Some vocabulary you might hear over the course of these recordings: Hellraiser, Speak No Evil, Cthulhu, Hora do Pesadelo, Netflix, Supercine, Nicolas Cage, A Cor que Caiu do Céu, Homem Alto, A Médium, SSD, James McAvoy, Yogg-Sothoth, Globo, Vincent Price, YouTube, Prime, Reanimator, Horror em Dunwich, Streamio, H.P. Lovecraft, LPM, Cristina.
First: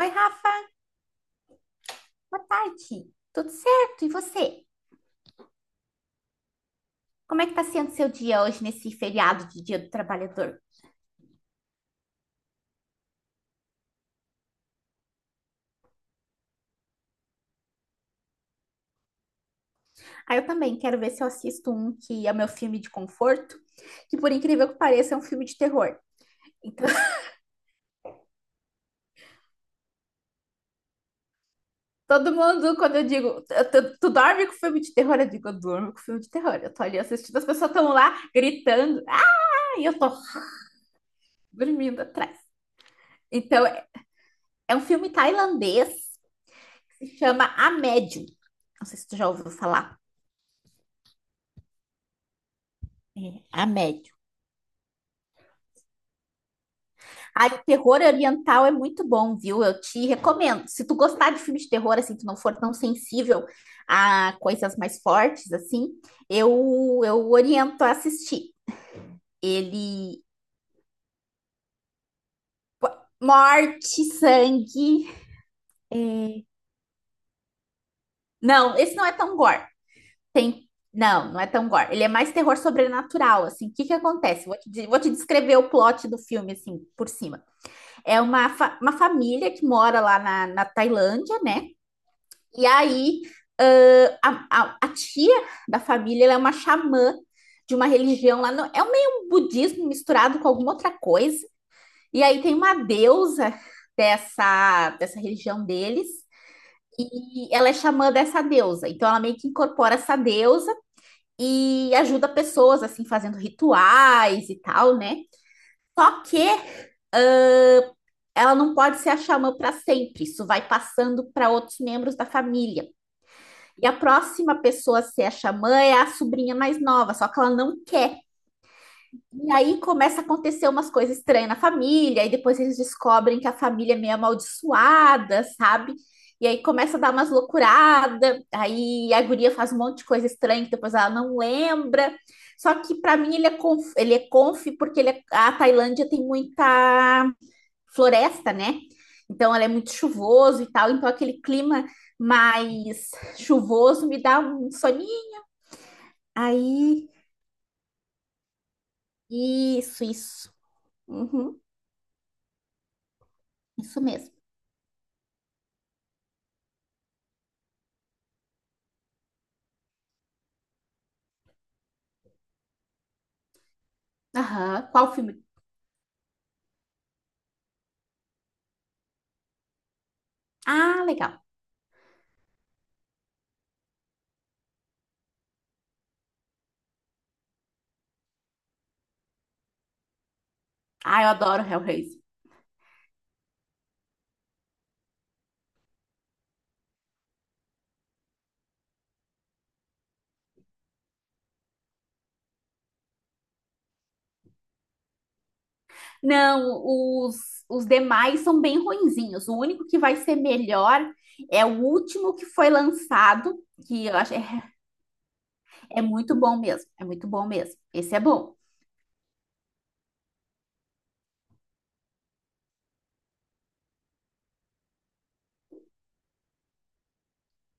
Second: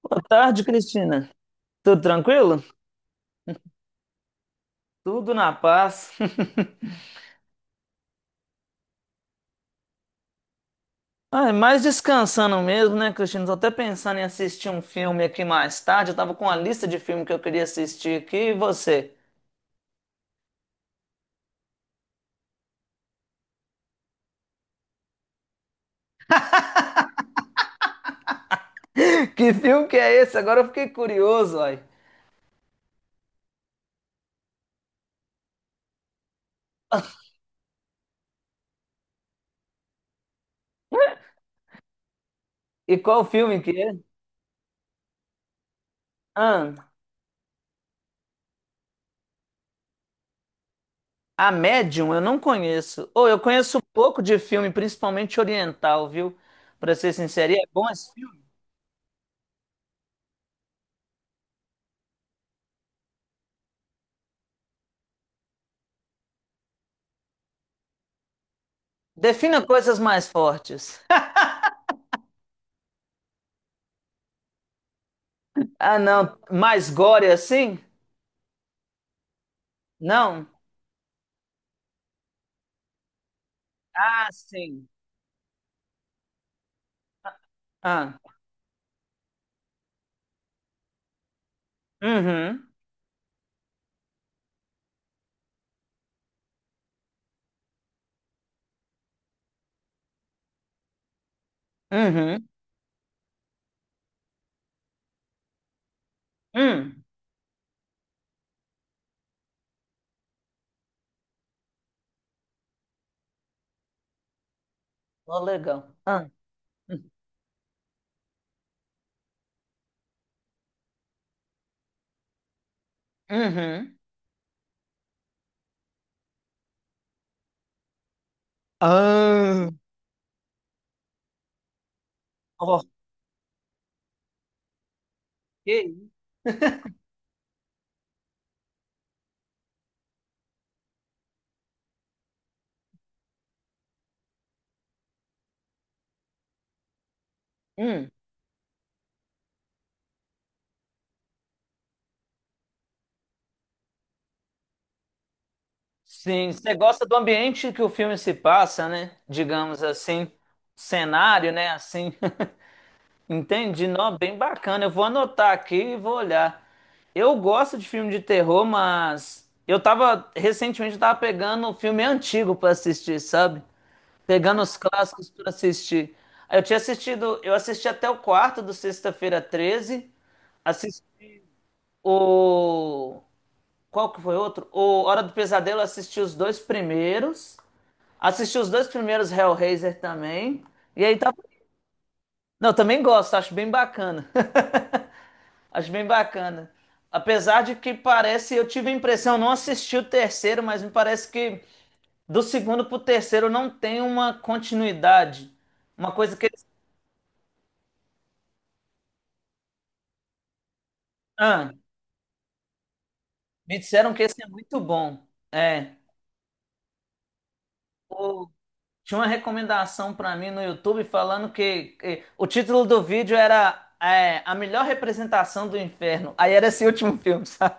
Oi, Boa Rafa, tarde, Cristina. Tudo boa tranquilo? tarde. Tudo certo? E você? Tudo na paz. Como é que tá sendo seu dia hoje nesse feriado de Dia do Trabalhador? Ah, mais descansando mesmo, né, Cristina? Tô até pensando em assistir um filme aqui mais tarde. Eu tava com uma lista de filmes que eu queria assistir aqui. E você? Ah, eu também quero ver se eu assisto um que é o meu filme de conforto, que por incrível que pareça é um filme de terror. Então, Que filme que é esse? Agora eu fiquei curioso, uai. todo mundo, quando eu digo, tu dorme com filme de terror? Eu digo, eu durmo com filme de terror. Eu tô ali assistindo, as pessoas estão lá gritando, ah, e eu tô dormindo atrás. E qual filme Então, que é é? é um filme tailandês Ah, que se chama A Médium. Não sei se tu já ouviu falar. A Medium eu não conheço. É, Ou eu A conheço um Médium. pouco de filme, principalmente oriental, viu? Pra ser Ai, sincero, e o é bom terror esse filme? oriental é muito bom, viu? Eu te recomendo. Se tu gostar de filme de terror, assim, tu não for tão sensível a coisas mais fortes, assim, eu oriento a assistir. Defina coisas Ele... mais fortes. Morte, sangue... Ah, não. é, Mais gore assim? não, esse não é tão gore. Não? Tem... Não, não é tão gore. Ele é mais terror sobrenatural, assim. O que que Ah, acontece? Sim. Vou te descrever o plot do filme, assim, por cima. Ah. É uma, uma família que mora lá na Tailândia, né? E Uhum. aí, a tia da família, ela é uma xamã de uma religião lá, no, é um meio um budismo misturado com alguma outra coisa. E aí Uhum. tem uma deusa dessa religião deles, Hum. e ela é xamã dessa deusa. Então ela meio que incorpora essa deusa e ajuda pessoas, assim, fazendo rituais e tal, né? Ô, legal. Só Ah. que ela não pode ser a xamã para sempre, isso vai passando para outros membros da família. E a Uhum. próxima pessoa a ser a xamã é a sobrinha mais nova, só que ela não quer. E Ah. aí começa a acontecer umas coisas estranhas na família, e depois eles Ok. descobrem que a família é meio amaldiçoada, sabe? E aí começa a dar umas loucuradas, aí a guria faz um monte de coisa estranha que depois ela não lembra. Só que para mim ele é conf porque ele é- a Tailândia tem muita Hum. floresta, né? Então ela é muito chuvoso e tal, então aquele clima mais chuvoso me dá um soninho. Sim, você gosta Aí, do ambiente que o filme se passa, né? Digamos assim, isso. cenário, Uhum, né? Assim, entendi. isso Não, mesmo. bem bacana. Eu vou anotar aqui e vou olhar. Eu gosto de filme de terror, mas eu tava recentemente eu tava pegando um filme antigo pra assistir, sabe? Pegando os Aham. Qual clássicos filme? para assistir. Aí, eu tinha assistido, eu assisti até o quarto do Sexta-feira 13. Assisti Ah, legal. o. Qual que foi outro? O Hora do Pesadelo, eu assisti os dois primeiros. Assisti os dois primeiros Hellraiser também. E aí Ah, eu tá. adoro Hellraiser. Não, também gosto, acho bem bacana. Acho bem bacana. Apesar de que parece, eu tive a impressão, eu não assisti o terceiro, mas me parece que do segundo pro terceiro não tem uma continuidade. Uma coisa que eles. Não, os demais são bem ruinzinhos. O único que vai ser melhor é Ah. o último que foi lançado, Me que disseram eu que acho é, esse é muito bom. É. é muito bom mesmo. É muito bom mesmo. Esse é O- bom. Tinha uma recomendação pra mim no YouTube falando que o título do vídeo era A Melhor Representação do Inferno. Aí era esse último filme, sabe?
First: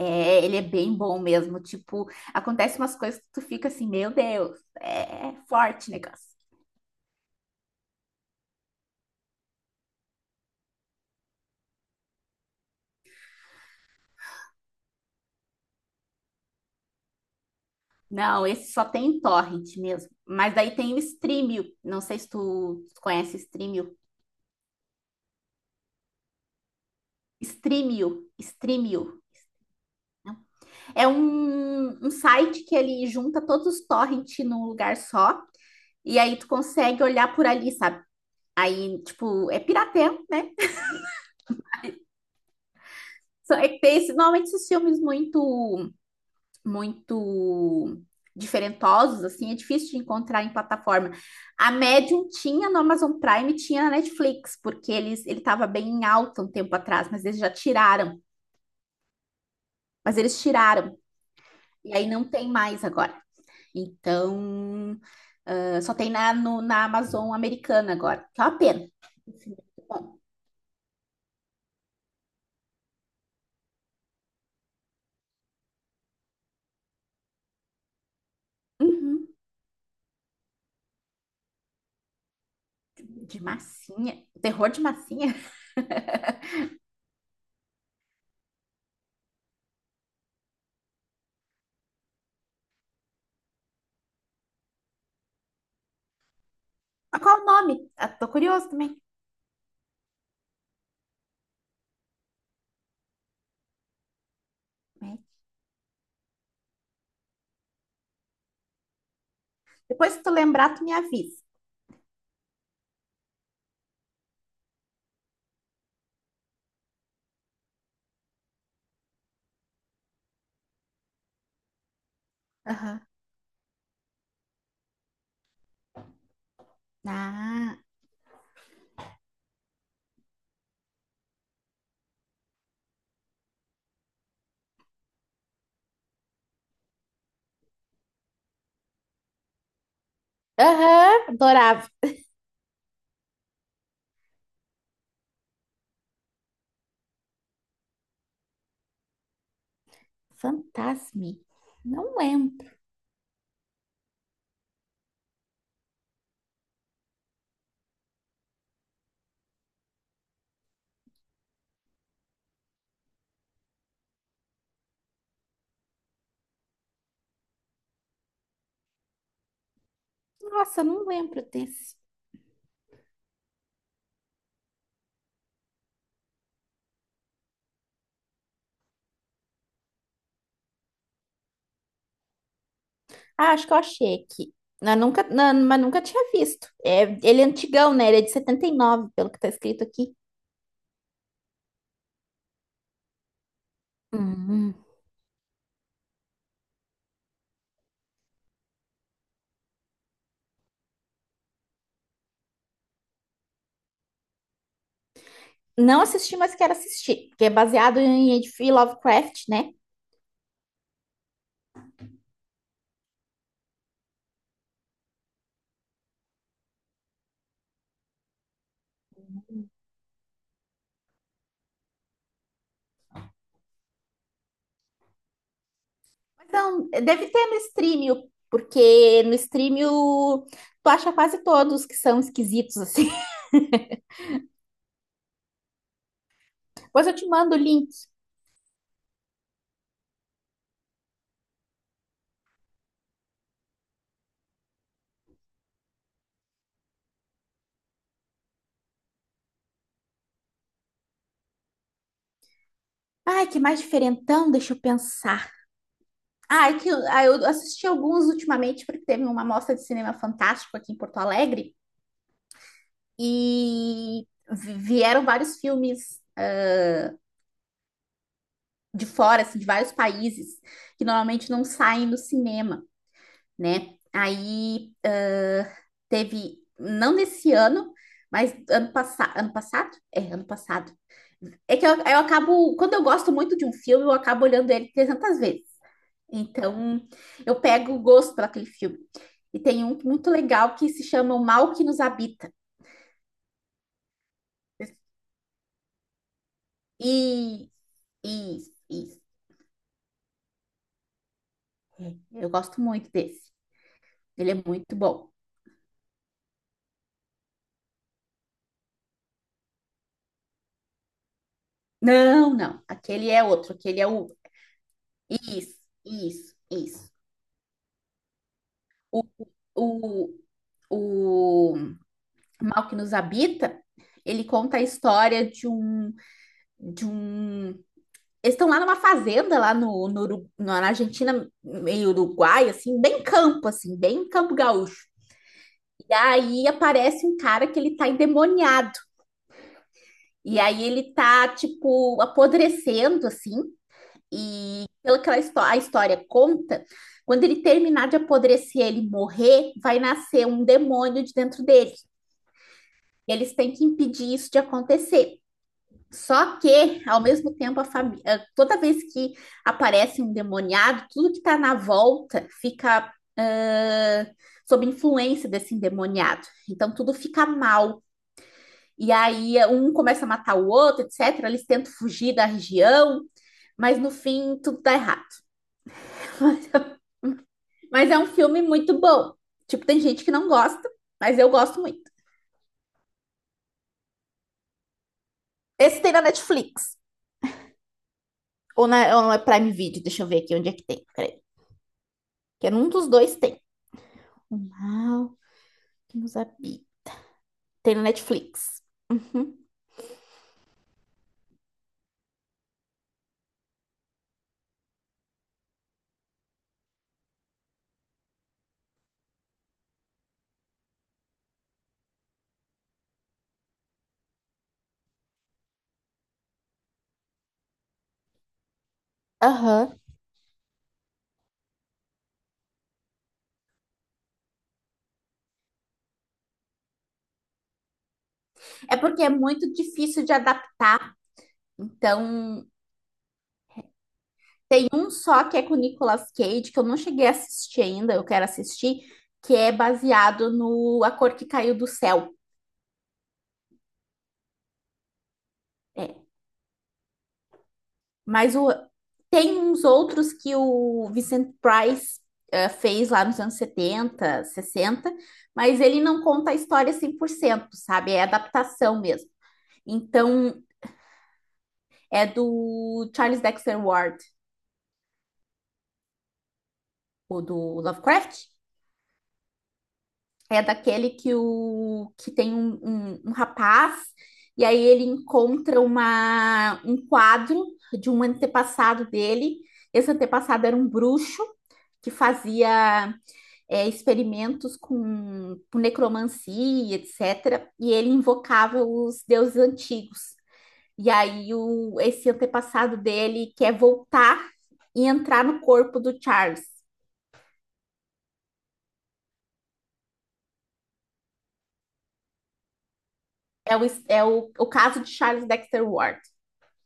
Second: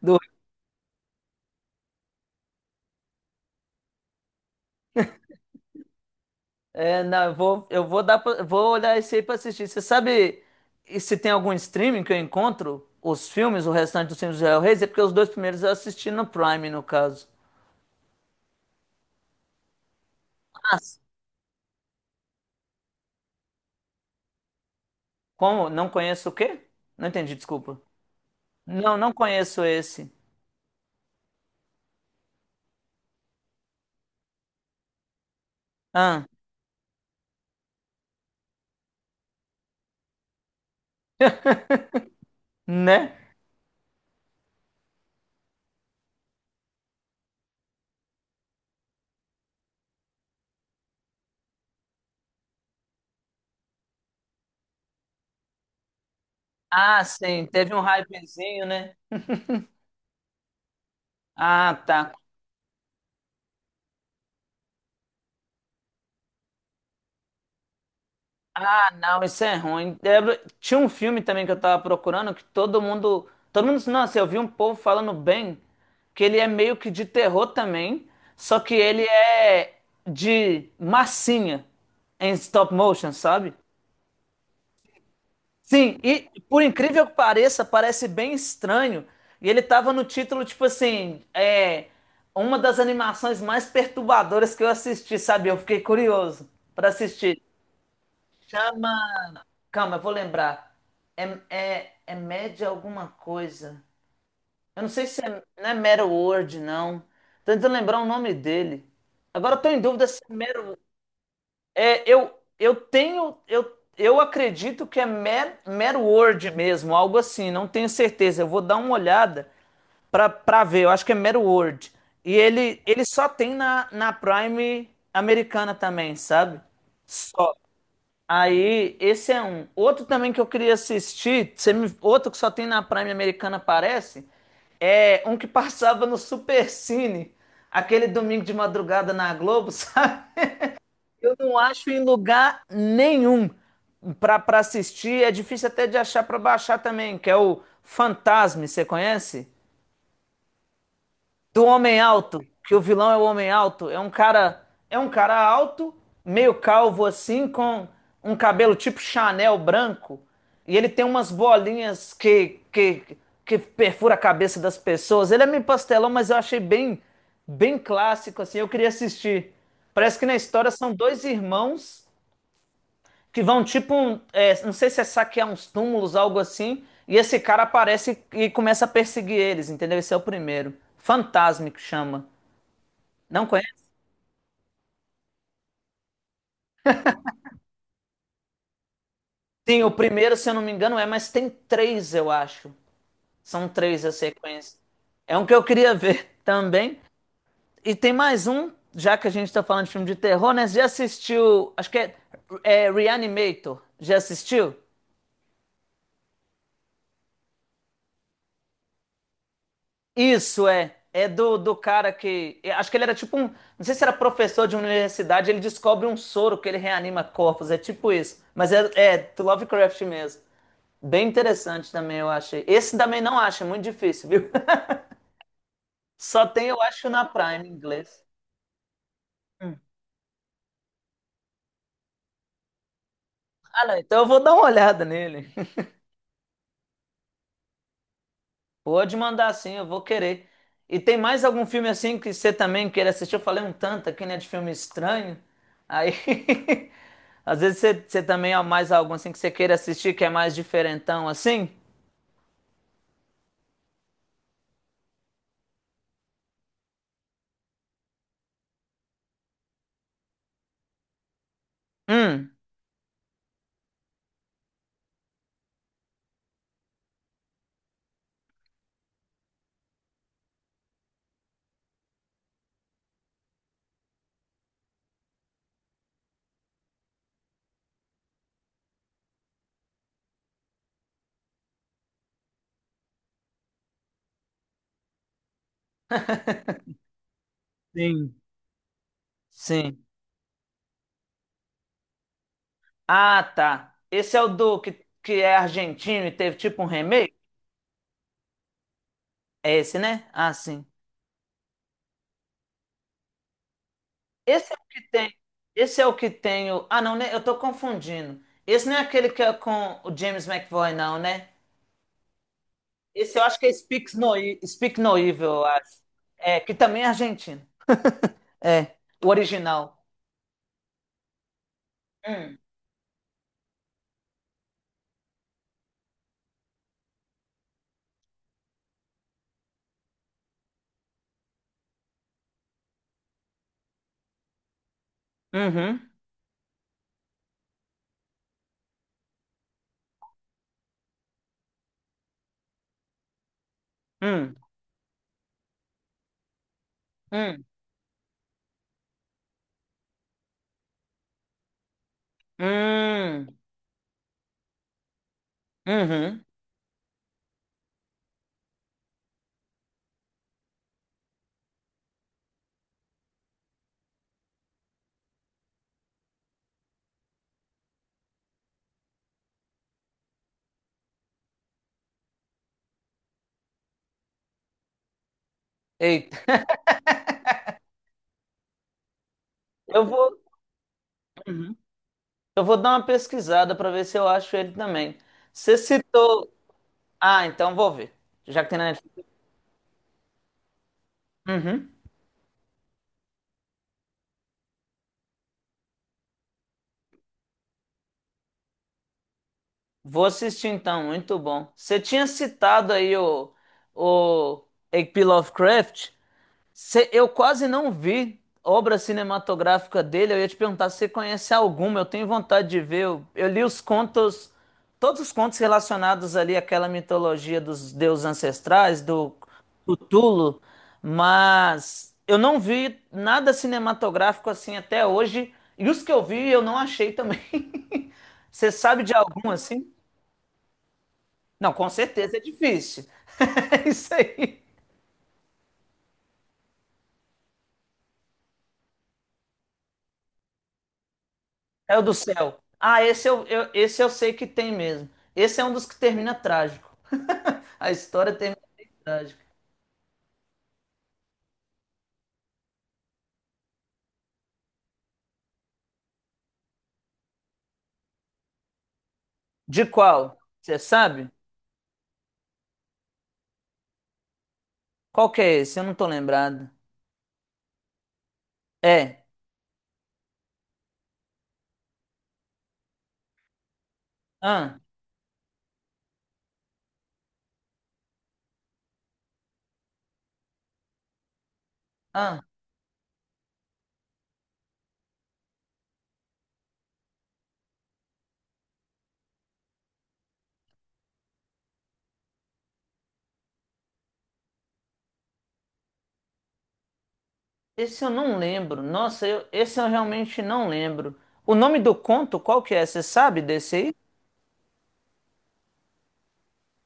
Do, ele é bem bom mesmo. Tipo, acontece umas coisas que tu fica assim, meu Deus, é forte o negócio. é, não, eu vou dar, vou olhar esse aí pra assistir. Você sabe e se tem algum streaming que eu encontro os filmes, o restante dos filmes do Hellraiser? Porque os dois primeiros eu assisti no Prime, no caso. Não, esse só tem em torrent mesmo. Mas daí tem o Mas, Streamio. Não sei se tu conhece Streamio. como? Não conheço o quê? Não entendi, desculpa. Não, não Streamio. conheço esse. É um, um site que ele junta todos os torrents num lugar só. E Ah. aí tu consegue olhar por ali, sabe? Aí, tipo, é pirateio, né? Né? Só é que tem esse- normalmente esses filmes muito diferentosos, assim, é difícil de encontrar em plataforma. A Medium tinha no Amazon Prime, tinha na Netflix, porque ele estava bem em alta um tempo Ah, atrás, mas eles sim, já teve um tiraram. hypezinho, né? Mas eles tiraram. Ah, E aí tá. não tem mais agora. Então, ah, só tem na, no- na Amazon americana agora, que é uma pena. Ah, não, isso Assim, é muito ruim. Bom. Tinha um filme também que eu tava procurando que todo mundo. Todo mundo. Nossa, eu vi um povo falando bem que ele é meio que de terror também, só que ele Uhum, é de massinha em stop motion, de sabe? massinha. Terror de massinha. Sim, e por incrível que pareça, parece bem estranho. E ele tava no título, tipo assim, é uma das animações mais perturbadoras que eu assisti, sabe? Eu fiquei curioso para Mas assistir. qual o nome? Ah, tô curioso Chama. também. Calma, eu vou lembrar. É, é média alguma coisa. Eu não sei Né? se é, não é Mero Word, não. Tô tentando lembrar o nome dele. Agora eu tô em dúvida Depois, se se tu é lembrar, Mero. tu me avisa. É, eu tenho, eu acredito que é Mad word mesmo, algo assim, não tenho certeza. Eu vou dar uma olhada para ver, eu acho que é Mad word. E ele, Aham. ele só tem na, Prime americana também, sabe? Só. Ah, Aí, esse é um. Outro também que eu queria assistir, outro que só tem na Prime americana, parece, é um que passava no Supercine, aquele domingo de madrugada na Globo, sabe? aham, Eu não adorava. acho em lugar nenhum para assistir. É difícil até de achar para baixar também, que é o Fantasme, você conhece? Fantasme. Do Homem Não Alto, lembro. que o vilão é o Homem Alto. É um cara alto, meio calvo assim, com um cabelo tipo Chanel branco, e ele tem umas bolinhas que perfura a cabeça das pessoas. Ele é meio pastelão, mas eu achei bem bem clássico assim. Eu queria assistir. Parece que na história Nossa, são não dois lembro desse. irmãos que vão tipo um, não sei se é saquear uns túmulos, algo assim, e esse cara aparece e começa a perseguir eles, entendeu? Esse é o primeiro. Fantasme que chama. Não Ah, acho que eu conhece? achei aqui. Eu nunca, não, mas nunca tinha visto. É, ele é antigão, né? Ele é de 79, pelo que tá Sim, escrito o aqui. primeiro, se eu não me engano, é, mas tem três, eu acho. São três a Hum. sequência. É um que eu queria ver também. E tem mais um, já que a gente tá falando de filme de terror, né? Você já assistiu, acho que é Reanimator. Já assistiu? Não assisti, mas quero assistir, porque é baseado em H.P. Lovecraft, né? Isso é. É do cara que. Acho que ele era tipo um. Não sei se era professor de universidade, ele descobre um soro que ele reanima corpos. É tipo isso. Mas é do Lovecraft mesmo. Bem interessante também, eu achei. Esse também não acho, é muito difícil, viu? Só Mas tem, eu não, acho, na deve ter no Prime em inglês. stream, porque no stream Hum. o- tu acha quase todos que são esquisitos, assim. Ah, não, então eu vou dar uma olhada nele. Depois eu te mando o link. Pode mandar sim, eu vou querer. E tem mais algum filme assim que você também queira assistir? Eu falei um tanto aqui, né, de filme estranho. Aí, às vezes você também há mais algum assim que você queira assistir que é mais diferentão assim? Ai, que mais diferentão, deixa eu pensar. Ah, eu assisti alguns ultimamente, porque teve uma mostra de cinema fantástico aqui em Porto Alegre, Hum, e vieram vários filmes de fora, assim, de vários países, que normalmente não saem no cinema, né? Aí teve, não desse ano, mas ano passado, ano passado? É, ano passado. É que eu acabo, quando eu gosto muito de um filme, eu acabo olhando ele 300 vezes. Então, eu pego o gosto Sim. por aquele filme. E tem um Sim. muito legal que se chama O Mal que Nos Habita. Ah, tá. Esse é o do que, é argentino e teve tipo um remake? E, e, e É esse, né? Ah, sim. eu gosto muito desse. Ele é Esse é o muito que bom. tem. Esse é o que tem. Ah, não, né? Eu tô confundindo. Esse não é aquele que é com o James McAvoy, não, né? Não, não. Aquele Esse eu é acho que é outro. Aquele é o. Speak No Evil, eu Isso, acho. É, que também é isso. argentino. É, O, o original. o, o Hum. Mal que Nos Habita, ele conta a história de um, de um. Eles estão lá numa fazenda, lá no, no, na Argentina, meio Uruguai, assim, bem campo gaúcho. Uhum. E aí aparece um cara que ele tá endemoniado. E aí ele tá, tipo, apodrecendo, assim. Hum. E pela aquela histó a história conta, quando ele Hum. terminar de apodrecer, ele morrer, vai nascer um demônio de dentro dele. E eles Hum. têm que impedir isso de acontecer. Uhum. Só que, ao mesmo tempo, a família, toda vez que aparece um endemoniado, tudo que está na volta fica sob influência desse endemoniado. Então, tudo fica mal. E aí, um começa a matar o outro, etc. Eles tentam fugir da região, mas no fim, tudo dá errado. Eita. Mas é um filme muito bom. Tipo, tem Eu gente que vou, não gosta, mas eu Uhum. gosto muito. eu vou dar uma pesquisada para ver se eu acho ele também. Você Esse tem na citou. Netflix. Ah, então vou ver. Já que tem na Ou Netflix. no Prime Video, deixa eu ver aqui onde é que tem. Peraí. Uhum. Que é num dos dois tem. O mal Musabi. Tem no Netflix. Uhum. Vou assistir então, muito bom. Você tinha citado aí o H.P. Lovecraft. Eu quase não vi obra cinematográfica dele. Eu ia te perguntar se você conhece alguma. Eu tenho vontade de ver. Eu li os contos, todos os contos relacionados ali àquela mitologia dos deuses ancestrais, do Aham. Cthulhu, mas eu não vi nada cinematográfico assim até hoje. E os que eu vi, eu não achei também. Você É sabe de porque é algum muito assim? difícil de adaptar. Não, com certeza é Então, difícil. É isso aí. tem um só que é com o Nicolas Cage, que eu não cheguei a assistir ainda, eu quero assistir, que é baseado no A Cor que Caiu do É o do Céu. céu. Ah, esse eu sei que tem mesmo. Esse é um dos que É. termina trágico. A história Mas termina o, bem trágica. tem uns outros que o Vincent Price fez lá nos anos 70, 60, mas ele não conta a história 100%, sabe? É adaptação mesmo. De qual? Então, Você sabe? é do Charles Dexter Ward. Qual que é esse? Eu não tô lembrado. O do Lovecraft, É. é daquele que, o, que tem um, um rapaz, e aí Ah, ele encontra um quadro de um antepassado dele. Esse antepassado era um bruxo que ah. fazia experimentos com necromancia, etc. E ele invocava os deuses antigos. E aí o, esse antepassado dele quer voltar e entrar no corpo do Charles. Esse eu não lembro. Nossa, esse eu realmente não lembro. O nome do conto, qual que é? Você sabe desse É o, aí? é o caso de Charles Dexter Ward.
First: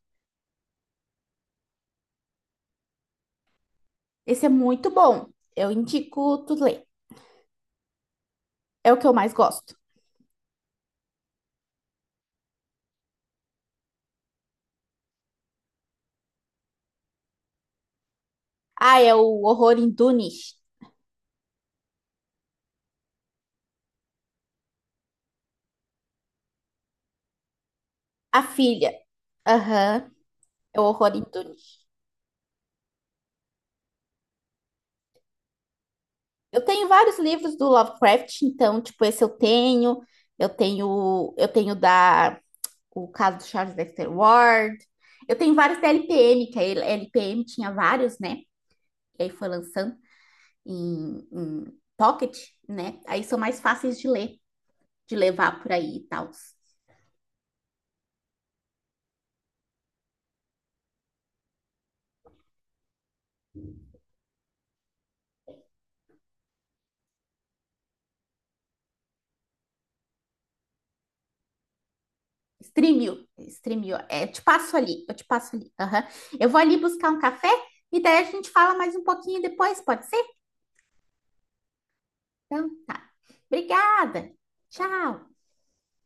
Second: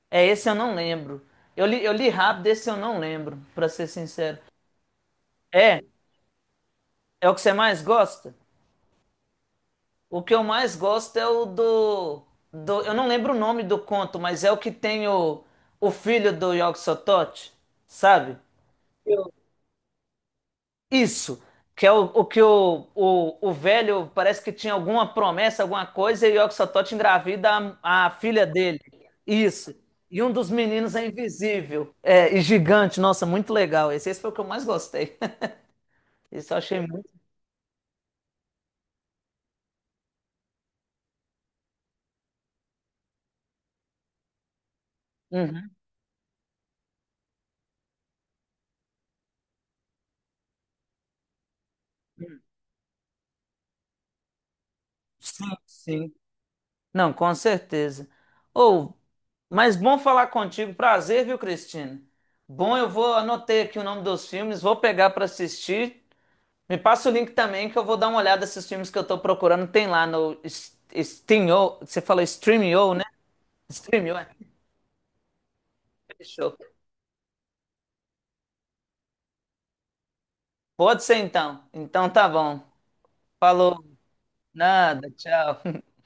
É, esse eu não lembro. Eu li rápido, esse eu não lembro, pra ser sincero. Esse é muito bom. Eu É? indico tu ler. É o que você mais gosta? É o que eu mais gosto. O que eu mais gosto é o do. Eu não lembro o nome do conto, mas é o que tem o filho do Yogg-Sothoth, sabe? Ah, é Eu- o Horror em Dunwich. Isso, que é o que o, velho parece que tinha alguma promessa, alguma coisa, e o Yogg-Sothoth engravida a A filha dele. filha. Isso. Aham, E um dos é o meninos é Horror em Dunwich. invisível. É, e gigante. Nossa, muito legal. Esse foi o que eu mais gostei. Esse eu Eu achei tenho muito. vários livros do Lovecraft, então, tipo, esse eu tenho. Eu tenho da o caso do Charles Dexter Ward. Eu tenho Uhum. vários da LPM, que a LPM tinha vários, né? E aí foi lançando em Pocket, né? Aí são mais fáceis de ler, de Sim, levar por aí e sim. tal. Não, com certeza. Ou, mas bom falar contigo. Prazer, viu, Cristina? Bom, eu vou anotei aqui o nome dos filmes, vou pegar para assistir. Me passa o link também que eu vou dar uma olhada nesses filmes que eu tô procurando. Tem lá no Steamio, você falou Streamio, né? Streamio, streamio. Streamio, É, é. Eu te passo ali. Aham. Eu Fechou. vou ali buscar um café e daí a gente fala mais um pouquinho depois, pode ser? Pode ser então. Então tá bom. Então, tá. Falou. Obrigada. Nada, Tchau. tchau.